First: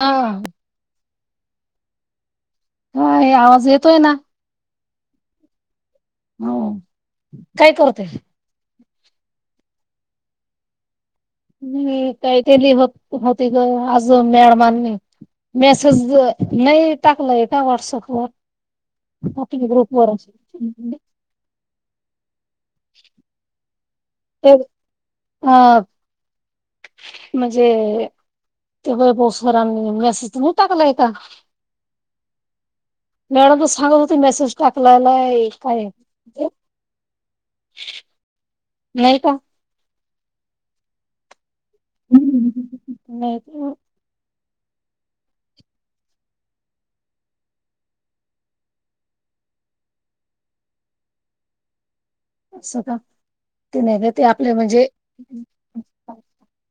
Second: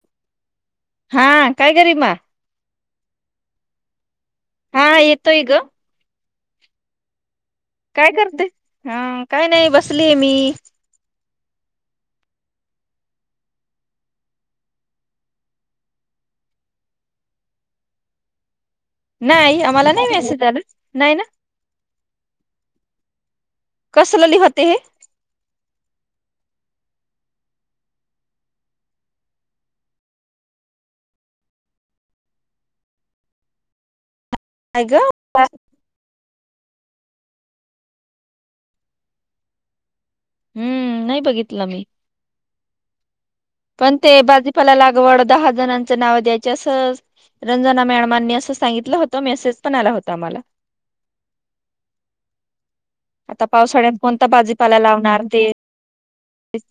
हा. हा काय कररी मा ह आवाज येतोय ना हा येतोय ग हो काय कर काय करते हा काय नाही बसलीय मी नाही काही केली होत होती ग आजून मॅळमांनी मेसेज नाही टाकलाय का व्हॉट्सअपवर नाही आम्हाला ग्रुप नाही वरच मेसेज आला नाही ना [unintelligible] कस ल लिहते हे ह म्हणजे ते व बोसरांनी मेसेज न टाकलाय का मॅडम त सगत हो ते मेसेज काय ग टाकलालाय काय नाही का हम्म नाही बघितलं मी ह पण ते भाजीपाला लागवड दहा जणांचं नाव द्यायचे असं रंजना मॅडमांनी असं सांगितलं होतं मेसेज पण आला होता आम्हाला अस का आता ते पावसाळ्यात नाही का ते कोणता आपले म्हणजे बस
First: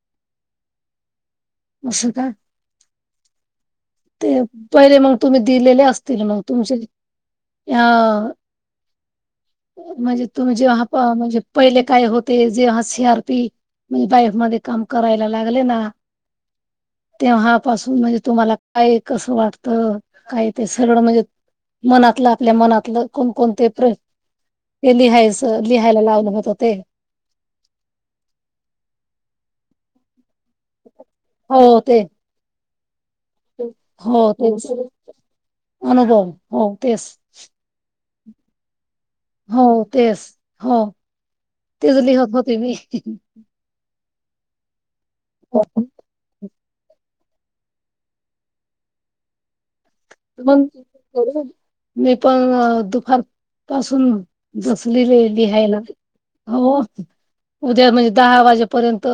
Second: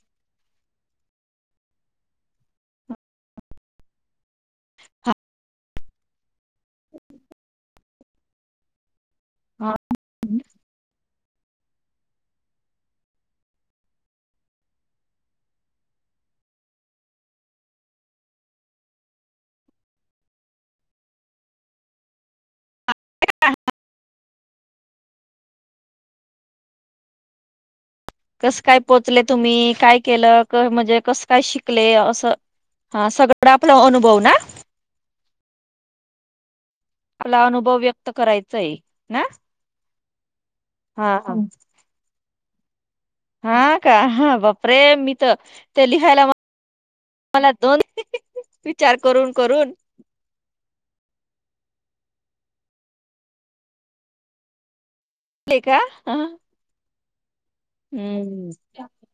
अशका ते पहिले मग तुम्ही दिलेले असतील मग तुमचे ह हा. म्हणजे तुम्ही जेव्हा म्हणजे पहिले काय होते जेव्हा सी आर पी म्हणजे बाईफ मध्ये काम करायला लागले ना तेव्हापासून म्हणजे तुम्हाला काय कसं वाटत काय ते सरळ म्हणजे मनातलं आपल्या मनातलं कोणकोणते प्र ते लिहायचं लिहायला लावून होत होते. कसं काय पोचले तुम्ही काय केलं. म्हणजे क काय श हो ते. अस स हो तेच अनुभव हो तेच आपला अनुभव व्यक्त करायचा आहे ना. हो तेच हो हा ह तेच लिहत होते मी हा का हा बापरे मी तर तेली मला दोन विचार करून करून मग त करू [unintelligible] मी पण दुपार पासून जसली रे ले लिहायला का हा हो उद्या म्हणजे दहा हम्म वाजेपर्यंत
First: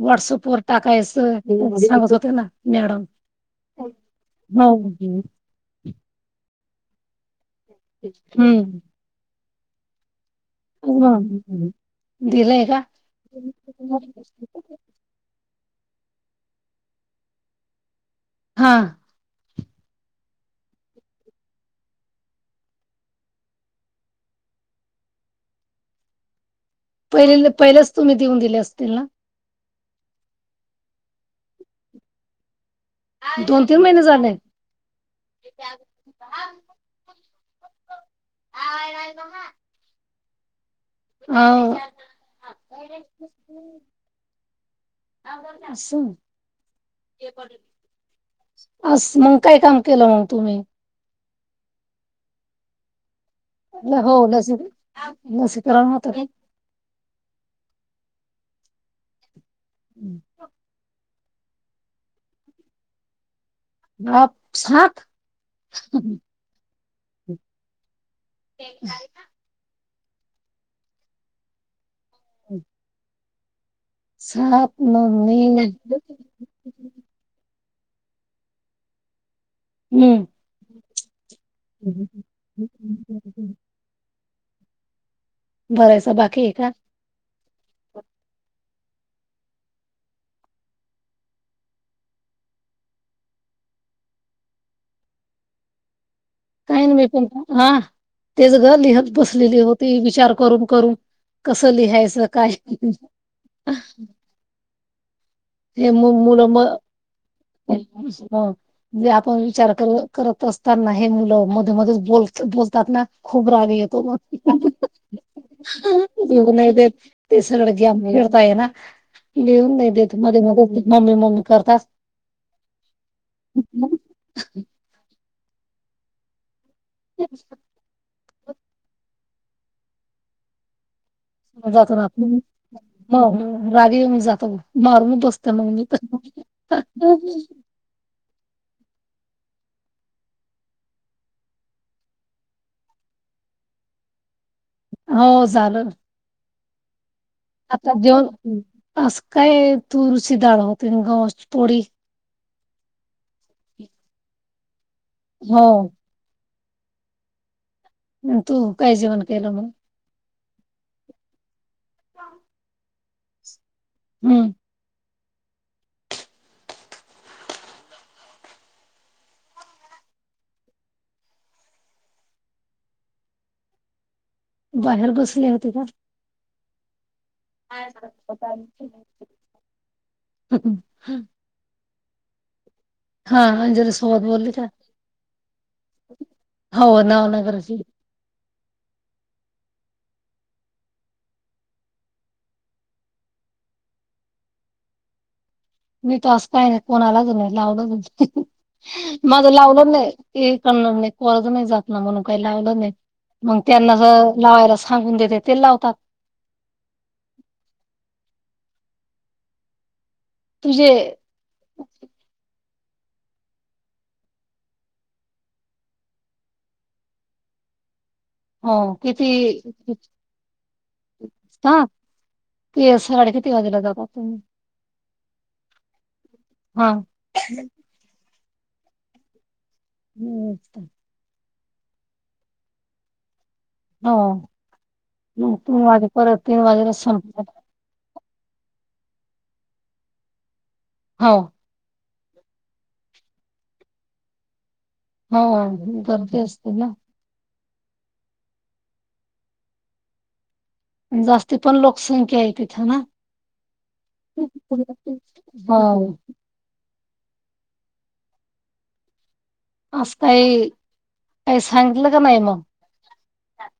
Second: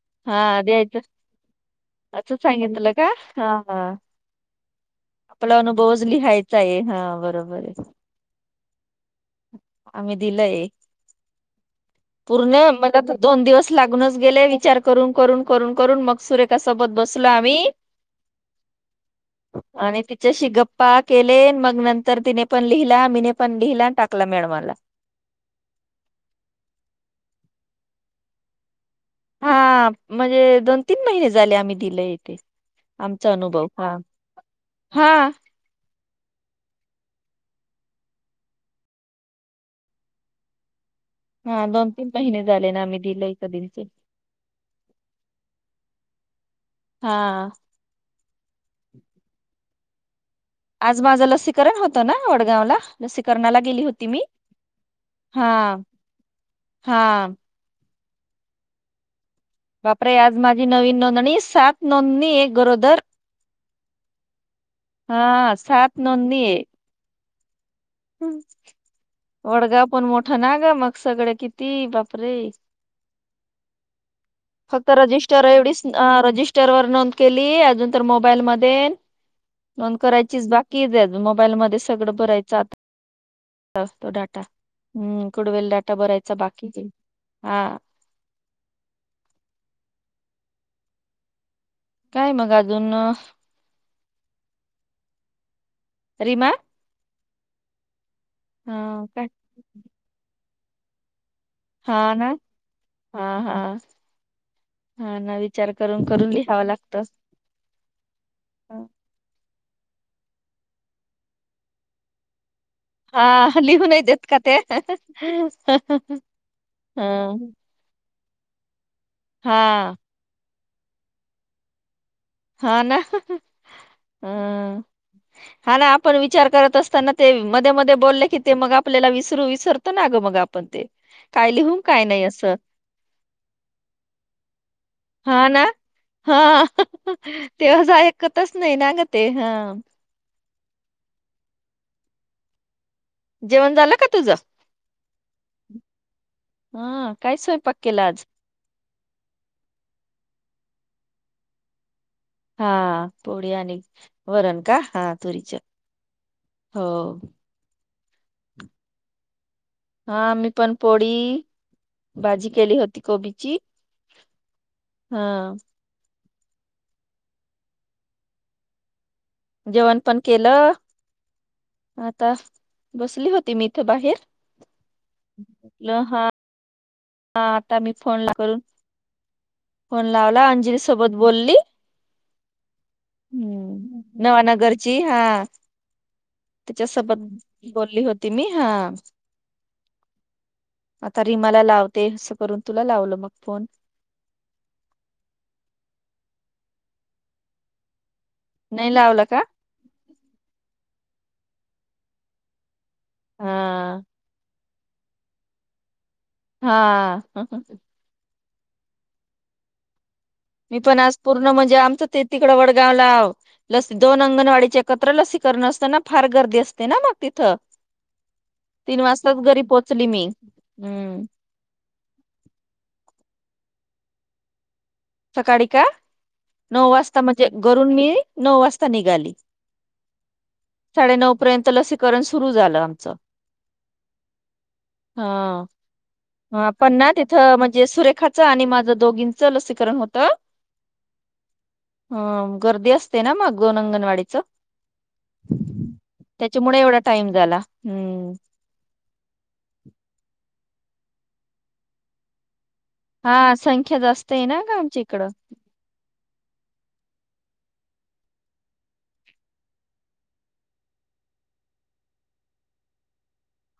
व्हॉट्सअप हा वर द्यायचं टाकायचं सांगत होते असं ना सांगितलं मॅडम का हा हा, हो ह आपला अनुभवच लिहायचा आहे हा बरोबर आहे. हम्म आम्ही दिलंय. मग पूर्णे, दिलंय का? मला तर दोन दिवस लागूनच गेले विचार करून करून करून करून, मग सुरेखासोबत बसलो आम्ही हा. आणि तिच्याशी गप्पा केले, मग नंतर तिने पण लिहिला मीने पण लिहिला टाक कला मॅडमला पहिले, पहिल्याच तुम्ही देऊन दिले असतील ना? हा, म्हणजे दोन-तीन महिने झाले आम्ही दिलंय ते. आमचा दोन अनुभव तीन हा, महिने झाले हा [unintelligible] हो हा दोन तीन महिने झाले ना आम्ही दिलंय [unintelligible] हा [unintelligible] अस्स, मग काय काम केलं मग तुम्ही? आज माझं लसीकरण होतं ना वडगाव ला. लसीकरणाला गेली होती हो मी. लसी हा लसीकरण होत हा. बापरे, आज माझी नवीन नोंदणी, सात नोंदणी एक गरोदर भाप सात हा सात नोंदनी ए. वडगाव पण मोठं ना ग, मग सगळं किती बापरे! सात फक्त रजिस्टर नोंदणी एवढीच, रजिस्टर वर नोंद केली, अजून तर मोबाईल मध्ये नोंद करायचीच बाकी, मोबाईल मध्ये हम्म. सगळं भरायचं आता तो डाटा, हुम्म कुडवेल डाटा भरायचा बाकी आहे का? बाकीचे हा काय मग अजून अ रिमा. काही नाही करत आ, तेच ग हा लिहत काय बसलेली होती विचार करून करून. कसं हा लिहायचं ना काय हा हा हा ना विचार करून करून लिहावं लागतं. म्हणजे आपण विचार कर करत असताना हे मुलं मध्ये मध्येच बोल बोलतात ना हा खूप हा, राग लिहू येतो नाही देत का ते मग, येऊ नाही देत हं, ते सगळं खेळता ये ना, लिहून नाही हा देत, मध्ये मध्ये मम्मी मम्मी करत अस हा ना, ह हा ना आपण विचार करत अस ताना ते, मध्ये मध्ये बोलले की ते मग आपल्याला विसरू विसरतो ना ग मग आपण ते. लिहुन काय नाही असं म, राग येऊन जातं, मारून हा बसत मग मी. ते माझं ऐकतच नाही ना ग ते ह. जेवण झालं का तुझं? हो झालं ना. हा काय स्वय आता जेवन आज काय तुरुची डाळ होती अन गव्हाची पोळी. हा, पोळी आणि वरण का हा तुरीची, हो हो. अन तू काय जेवण केलं मग? हा मी पण पोळी, भाजी केली होती कोबीची. हम्म हा जेवण पण केलं आता बसली होती मी इथे बाहेर बाहेर बसले होती का म्हटलं हा आता मी फोन ला करून फोन लावला अंजली सोबत बोलली हा अंजली हम्म सोबत बोलली का? नवानगरची हा त्याच्या हो सबध नावनगरची बोलली होती ती मी हा, आता रिमाला लाव ते असं करून तुला लावलं मग फोन. मी त असं काही नाही कोणालाच नाही, लावलंच नाही लावला का माझं लावलं नाही. [unintelligible] जात ना म्हणून काही लावलं नाही मग त्यांना हा लावायला सांगून देते ते लावतात. हा मी तुझे पण आज पूर्ण म्हणजे आमचं ते तिकडं वडगावला गाव लसी दोन अंगणवाडीचे एकत्र लसीकरण असताना फार गर्दी असते ना मग तिथं हो तीन किती वाजताात घरी पोहोचली मी हम् ह तेी साडे किती वाजेला जातात तुम्ही सकाळी का नऊ हा वाजता म्हणजे घरून मी नऊ वाजता निघाली हम् साडेनऊ पर्यंत लसीकरण सुरू झालं आमचं हो हा मग तीन वाजे परत तीन ह वाजेला पण ना संपतात तिथं म्हणज ज सुरेखाचं आणि माझं दोघींचं लसीकरण होतं हो ह गर्दी असते ना मागोन अंगणवाडीच हो गर्दी असते त्याच्यामुळे ना एवढा टाइम झाला हम्म जास्ती पण लोकसंख्या आहे तिथं ना हा संख्या जास्त आहे ना ग आमच्या इकडं हा आज काही काही सांगितलं का नाही मग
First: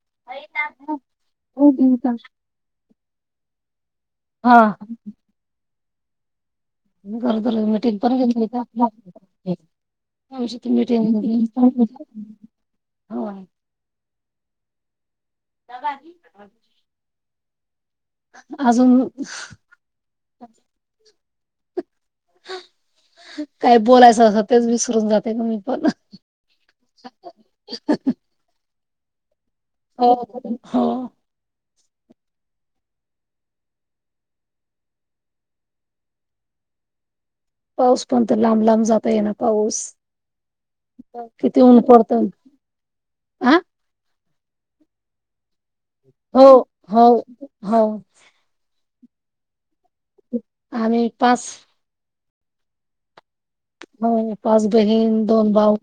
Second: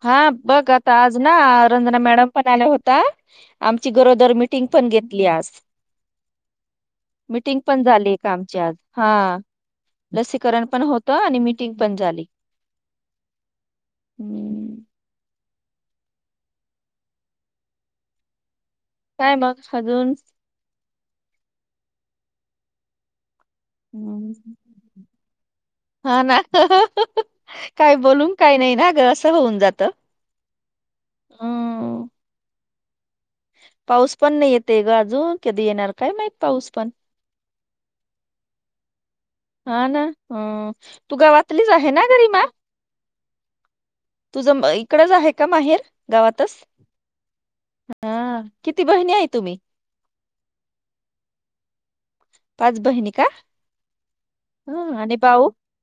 हा बघ आता आज ना रंजना मॅडम पण आला होता आमची गरोदर मिीटिंग पण घेतली आज बर बर मिटिंग मीटिंग झाली पण एक घेतली आमची का आज हा आमची लसीकरण तर पण होतं आणि मीटिंग मिटिंग पण झाली. होय हम्म डबा अजून काय मग अजून काही बोलायचं हम्म. असं तेच विसरून जाते क मी पण हा ना काही नाही ना ग असं होऊन जातं हो हो हम्म. पाऊस पण नाही येते ग अजून कधी येणार काय माही पाऊस पण पाऊस पण तर लांब लांब जाता ये ना हा ना हा तू किती गावातलीच ऊन आहे ना पडतं गरीमा आ तुझं इकडच आहे का माहेर हो गावातच हो हो हा किती बहिणी आहे तुम्ही आम्ही पाच पाच बहिणी का होय पाच हा, बहीण आणि दोन भाऊ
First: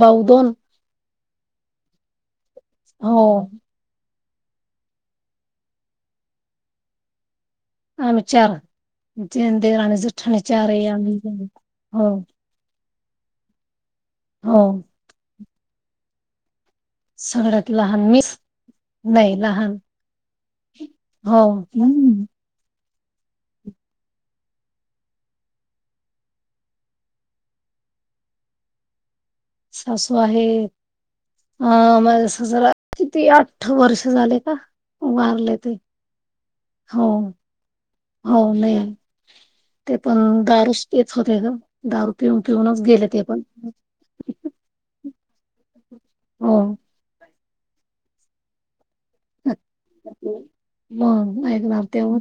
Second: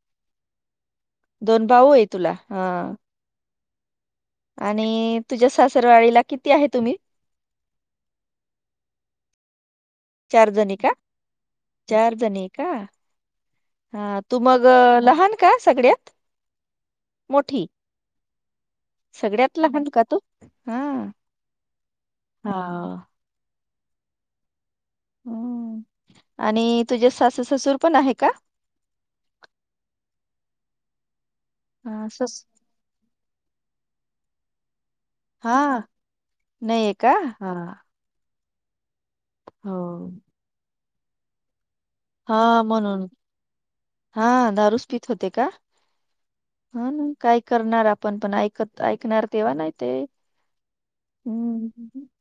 भाऊ दोन दोन भाऊ आहे तुला हा हो आणि तुझ्या सासरवाडीला किती आहे तुम्ही आम्ही चार दीर जेठाणे चार जणी आहे का आम्ही चार हो जणी आहे का हा तू हो मग लहान का सगळ्यात मोठी सगळ्यात लहान मी. नाही सगळ्यात लहान का तू हा हो. हा. ह आणि तुझे सासू ससुर पण आहे का सासू आहे आ हा, मग सस सासरा किती आठ वर्ष झाले का वारले ते नाहीे या हो का हा हो नाही हो ते पण दारूच पेत होते ग. दारू पिऊन हा पिऊनच म्हणून गेले ते पण हां दारूच पीत होते का. हो हा ना काय करणार आपण पण ऐकत ऐकणार तेव्हा नाही ते मग हम्म ऐकणार तेव्हा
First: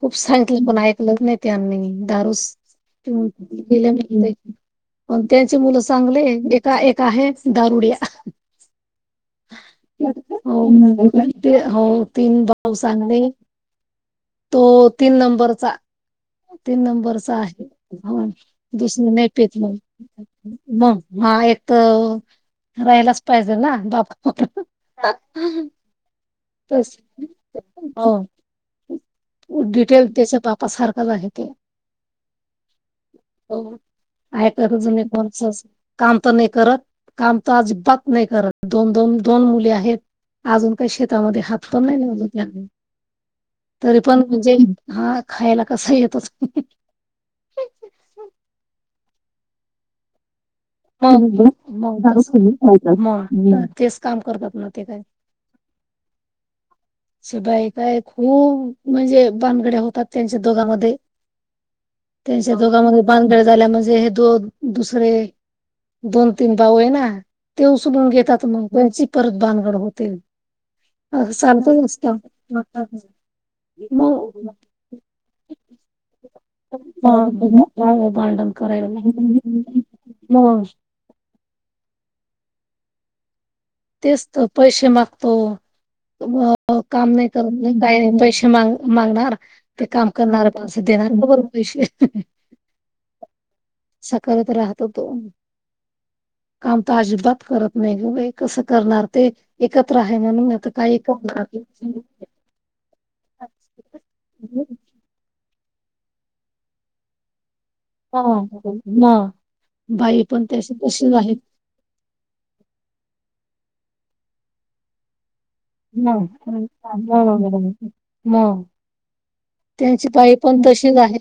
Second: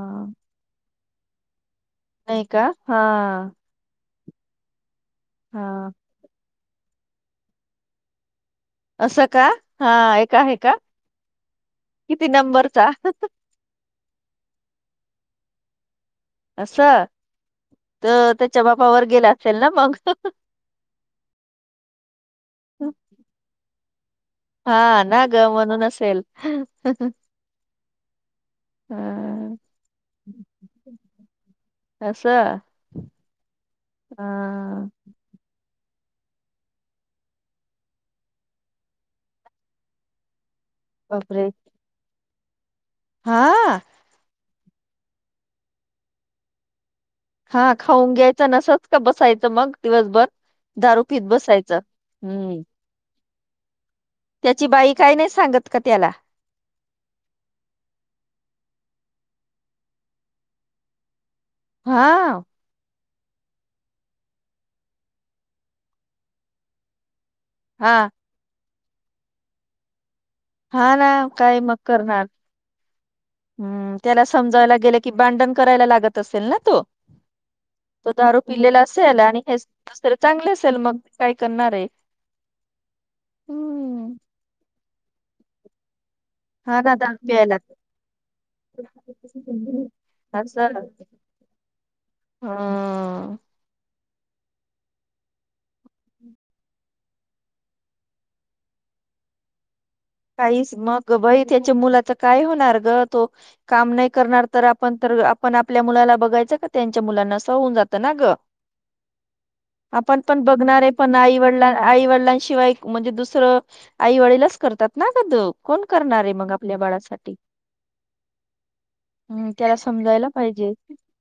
खूप सा ते पण ऐकलच नाही त्यांनी नाही दारूस का हा पिऊन ग पण त्यांचे मुलं हा चांगले आहे एका एक आहे दारुड्या असं का हा एक आहे हो का हो किती तीन भाऊ नंबरचा चांगले तो तीन नंबरचा. तीन असं नंबरचा आहे हो तर त्याच्या बापावर दुसर नाही गेला पित असेल ना मग. मग हा एक तर रहायलाच पाहिजे ना बाप हा ना ग म्हणून असेल. अं, हो डिटेल त्याच्या बापा सारखाच आहे तो. अस. का करी कोणचं काम तर नाही करत काम तर अजिबात नाही करत. दोन दोन दोन मुले आहेत अजून काही शेतामध्ये बापरे हात पण लावला नाही त्यांनी हा तरी पण म्हणजे हा खायला कसा येतोच हा खाऊन घ्यायचं नसत का बसायचं मग दिवसभर दारू मग पीत म बसायचं मग दारू हम्म पिली तेच काम कर त्याची बाई काय नाही सांगत का त्याला. शी बाई बाई खूप म्हणजे बांगड्या होतात त्यांच्या दोघांमध्ये हा त्यांच्यात दोघांमध्ये भांडण झाल्या म्हणजे हे दोन दुसरे दोन तीन भाऊ आहे ना ते हा उचलून घेतात मग त्यांची परत भानगड होते. हा ना असं काय मग. [unintelligible] हम त्याला मग समजावयाला गेलं की भांडण करायला लागत असेल ना तो. [unintelligible] तो दारू भांडण पिलेला करायला असेल आणि हे नाही दुसर चांगले असेल मग काय करणार आहे. हम्म तेच तर पैसे मागतो तर मग हो हा ना काम दारू नाही करत प्यायला नाही का पैसे मागणार ते काम करणार असं पैसे देणार का बर पैशे. हं असा करत राहतो तो काम तर अजिबात करत नाही ग बाई. कसं करणार ते. एकत्र आहे म्हणून आता काहीच काही मग बाई करणार त्याच्या मुलाच काय होणार ग तो काम नाही करणार तर आपण तर आपण आपल्या मुलाला बघायचं का त्यांच्या मुलांना अस हुन जात त ना हा ग मग आपण बाई पण त्याशी बघणार आहे तशीच पण आहेत आईवडलां आई वडिलांशिवाय म्हणजे दुसरं आई वडीलच करतात ना ग दो कोण करणारे मग आपल्या बाळासाठी. मग मग हम्म त्याला त्यांची समजायला बाई पण पाहिजे तशीच आहे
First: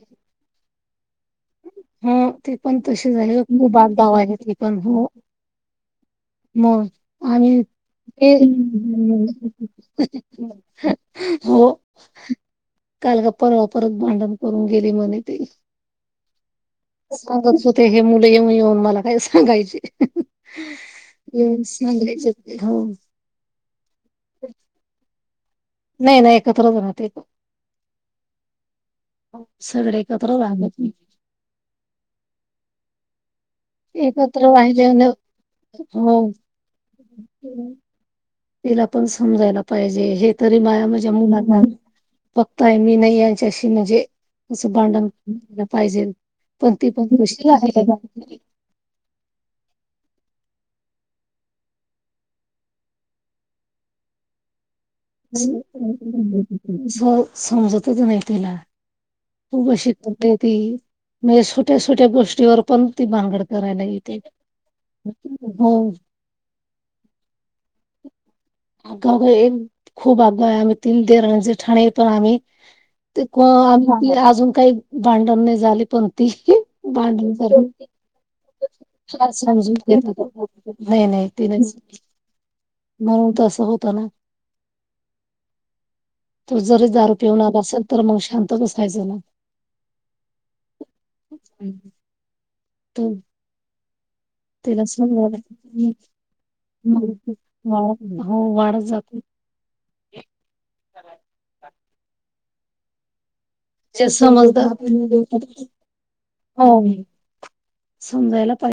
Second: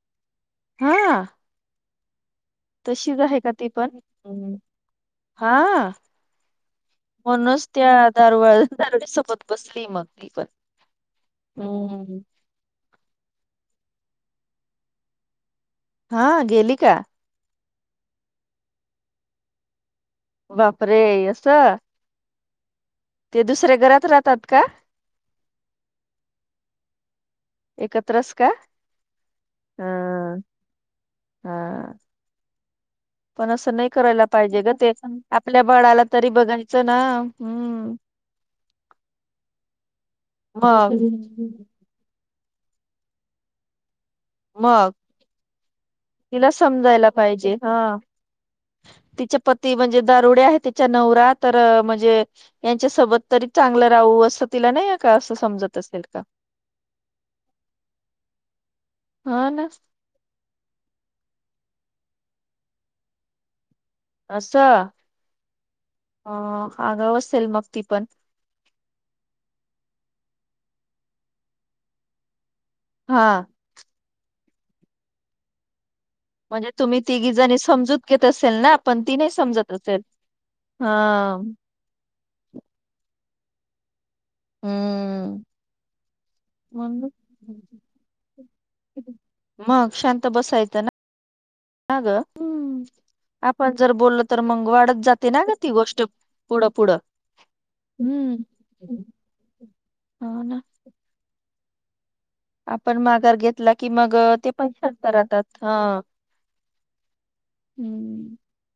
हा. हो ते पण तसेच तशीच आहे का ती मुबाद पण गाव आहे ते पण हो हा. मग आम्ही म्हणूनच त्या ते दारळ दार सोबत कसली मग ती पण हो हम्म. काल गप्पा परत भांडण करून गेली म्हणे त हां गेली का? सांगत होते हे मुले येऊन येऊन मला काय सांगायचे. बापरे असं येगले हो. ते दुसऱ्या घरात राहतात का? नाही नाही एकत्रच राहते. एकत्रच का सगळे एकत्र ह राहतात ते. हा पण अस नाही करायला एकत्र पाहिजे ग राहिले ते आपल्या बाळाला तरी हो बघायचं ना हम्. तिला पण समजायला पाहिजे हे तरी माया मग माझ्या मुलाना फक्त आहे मी नाही यांच्याशी म्हणजे अस मग भांडण पाहिजे तिला पण ती समजायला पण आहे का? तिच्या पती म्हणजे दारुडे आहे तिच्या नवरा तर म्हणजे यांच्या सोबत तरी चांगलं राहू असं तिला नाही का असं समजत असेल का? स समजत त नाहीला. हा खूप ना अशी करते ती म्हणजे छट्या छोट्या गोष्टीवर पण ती भांगड कराय नाही. अस अ आगा असेल मग ती पण अगाव एक खूप आगाव आहे आम्ही तीन तेर म्हणजे ठाणे पण आम्ही ते हा आम अजून काही भांडण नाही झाले पण त म्हणजे तुम्ही तिघी बांडून जणी समजूत घेत असेल ना पण ती ज नाही समजत समजून असेल घेत. हा नाही नाही त नाही म्हणून तं होत ना. हम्म तू जरी म्हणून दारू पिवणार असेल तर मग शांत. ततच फायजला मग शांत बसायचं ना हम्म. [unintelligible] आपण जर बोलल. त्याला स वाढ पुढं पुढं हम्म हो वाढत जाते. [unintelligible] हो ना. अर. आपण माघार घेतला की मग ते पण समजदार शांत राहतात हा. हो हम्म समजायला पाहिजे.